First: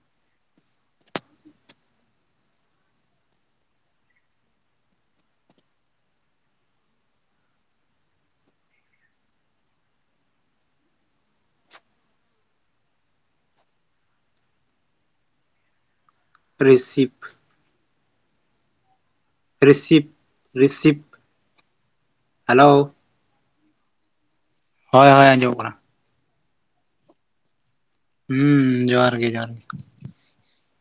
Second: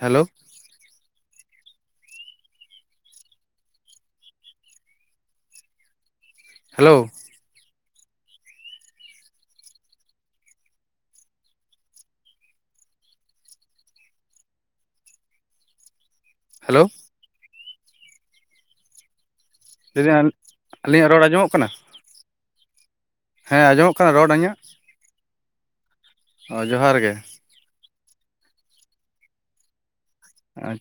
Hello hello hello ᱨᱤᱥᱯ ᱨᱤᱥᱯ ᱞᱟᱹᱭᱫᱟᱹᱧ ᱨᱤᱥᱯ ᱟᱹᱞᱤᱧᱟᱜ ᱨᱚᱲ ᱟᱸᱡᱚᱢᱚᱜ ᱠᱟᱱᱟ ᱦᱮᱞᱳ ᱦᱮᱸ ᱟᱸᱡᱚᱢᱚᱜ ᱠᱟᱱᱟ ᱨᱚᱲᱟᱹ ᱤᱧᱟᱹᱜ? ᱦᱳᱭ ᱦᱳᱭ ᱟᱸᱡᱚᱢᱚᱜ ᱠᱟᱱᱟ᱾ ᱚ ᱡᱚᱦᱟᱨ ᱜᱮ ᱦᱩᱸ ᱡᱚᱦᱟᱨ ᱜᱮ ᱡᱚᱦᱟᱨ ᱜᱮ᱾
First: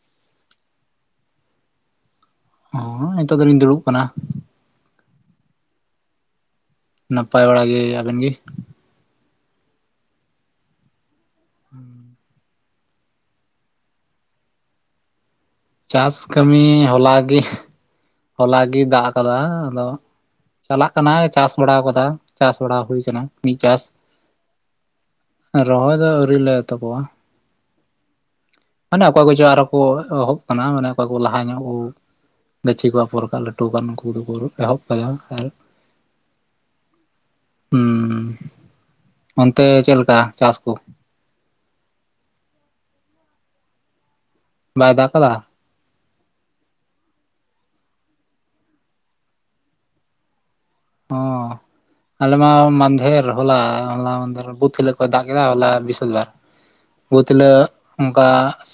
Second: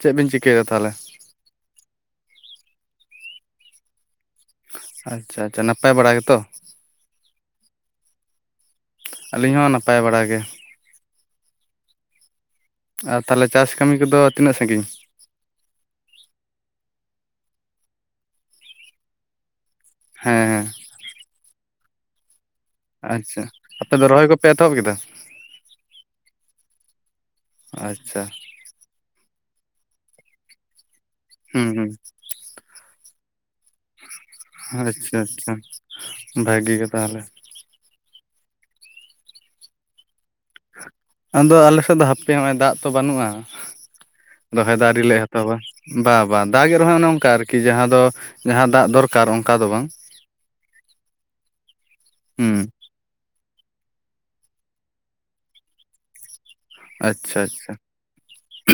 ᱪᱮᱜ ᱵᱤᱱ ᱪᱤᱠᱟᱹᱭᱮᱫᱟ ᱛᱟᱦᱚᱞᱮ? ᱦᱚᱸ ᱱᱤᱛᱚᱜ ᱫᱚᱞᱤᱧ ᱫᱩᱲᱩᱵ ᱠᱟᱱᱟ᱾ ᱟᱪᱪᱷᱟ ᱟᱪᱪᱷᱟ ᱱᱟᱯᱟᱭ ᱵᱟᱲᱟ ᱜᱮᱛᱚ᱾ ᱱᱟᱯᱟᱭ ᱵᱟᱲᱟ ᱜᱮ ᱟᱵᱮᱱ ᱜᱤ? ᱟᱹᱞᱤᱧ ᱦᱚᱸ ᱱᱟᱯᱟᱭ ᱵᱟᱲᱟ ᱜᱮ᱾ [unintelligible] ᱟᱨ ᱛᱟᱞᱮ ᱪᱟᱥ ᱠᱟᱹᱢᱤ ᱠᱚᱫᱚ ᱛᱤᱱᱟᱹᱜ ᱥᱟᱺᱜᱤᱧ? ᱪᱟᱥ ᱠᱟᱹᱢᱤ ᱦᱚᱞᱟ ᱜᱤ ᱦᱚᱞᱟ ᱜᱤ ᱫᱟᱜ ᱟᱠᱟᱫᱟ ᱟᱫᱚ ᱦᱮᱸ ᱦᱮᱸ ᱞᱟᱜ ᱠᱟᱱᱟᱭ ᱪᱟᱥ ᱵᱟᱲᱟᱣᱟᱠᱟᱫᱟ ᱪᱟᱥ ᱵᱟᱲᱟ ᱦᱩᱭ ᱟᱠᱟᱱᱟ ᱟᱪᱪᱷᱟ ᱢᱤᱫ ᱪᱟᱥ ᱟᱯᱮ ᱫᱚ ᱨᱚᱦᱚᱭ ᱠᱚᱯᱮ ᱮᱛᱚᱦᱚᱵ ᱠᱮᱫᱟ ᱨᱚᱦᱚᱭ ᱫᱚ ᱟᱹᱣᱨᱤ ᱞᱮ ᱮᱛᱚᱵᱚᱼᱟ ᱟᱪᱪᱷᱟ ᱢᱮᱱᱟᱜ ᱠᱚᱣᱟ ᱜᱚ ᱚᱠᱚᱭ ᱠᱚᱪᱚ ᱟᱨ ᱠᱚ ᱮᱦᱚᱵ ᱟᱠᱟᱱᱟ ᱢᱟᱱᱮ ᱚᱠᱚᱠᱟ ᱠᱚ ᱞᱟᱦᱟ ᱧᱚᱜ ᱦᱩᱸ ᱠᱚ ᱦᱩᱸ ᱪᱷᱤ ᱠᱚ ᱯᱚᱨ ᱠᱟᱜ ᱞᱟᱹᱴᱩ ᱠᱟᱱ ᱩᱱᱠᱩ ᱫᱚᱠᱚ ᱮᱦᱚᱵ ᱠᱟᱭᱟ ᱟᱪᱪᱷᱟ ᱟᱨ ᱟᱪᱪᱷᱟ ᱵᱷᱟᱜᱤ ᱜᱮ ᱛᱟᱦᱚᱞᱮ ᱦᱩᱸ ᱚᱱᱛᱮ ᱪᱮᱫ ᱞᱮᱠᱟ ᱪᱟᱥ ᱠᱚ? ᱟᱫᱚ ᱟᱞᱮ ᱥᱮᱫ ᱫᱚ ᱦᱟᱯᱮ ᱦᱚᱸᱜᱼᱚᱭ ᱫᱟᱜ ᱛᱚ ᱵᱟᱹᱱᱩᱜᱼᱟ, ᱨᱚᱦᱚᱭ ᱫᱚ ᱵᱟᱭ ᱫᱟᱜ ᱟᱹᱣᱨᱤᱞᱮ ᱠᱟᱫᱟ ᱮᱛᱚᱦᱚᱵᱟ ᱵᱟ ᱵᱟ ᱫᱟᱜᱮᱫ ᱨᱮᱦᱚᱸᱭ ᱚᱱᱮ ᱚᱱᱠᱟ ᱟᱨᱠᱤ ᱡᱟᱦᱟᱸ ᱫᱚ ᱡᱟᱦᱟᱸ ᱫᱟᱜ ᱫᱚᱨᱠᱟᱨ ᱚᱱᱠᱟ ᱫᱚ ᱵᱟᱝ [inaudible] ᱚᱸ ᱟᱞᱮᱢᱟ ᱦᱩᱸ ᱢᱟᱱᱫᱷᱮᱨ ᱦᱚᱞᱟ ᱦᱚᱞᱟ ᱢᱟᱫᱷᱮᱨ ᱵᱩᱛ ᱦᱤᱞᱚᱜ ᱠᱚᱭ ᱫᱟᱜ ᱠᱮᱫᱟ ᱦᱚᱞᱟ ᱵᱤᱥᱟᱞ ᱫᱟᱜ ᱵᱩᱛ ᱟᱪᱪᱷᱟ ᱦᱤᱞᱚᱜ ᱟᱪᱪᱷᱟ ᱚᱱᱠᱟ ᱟᱸᱥ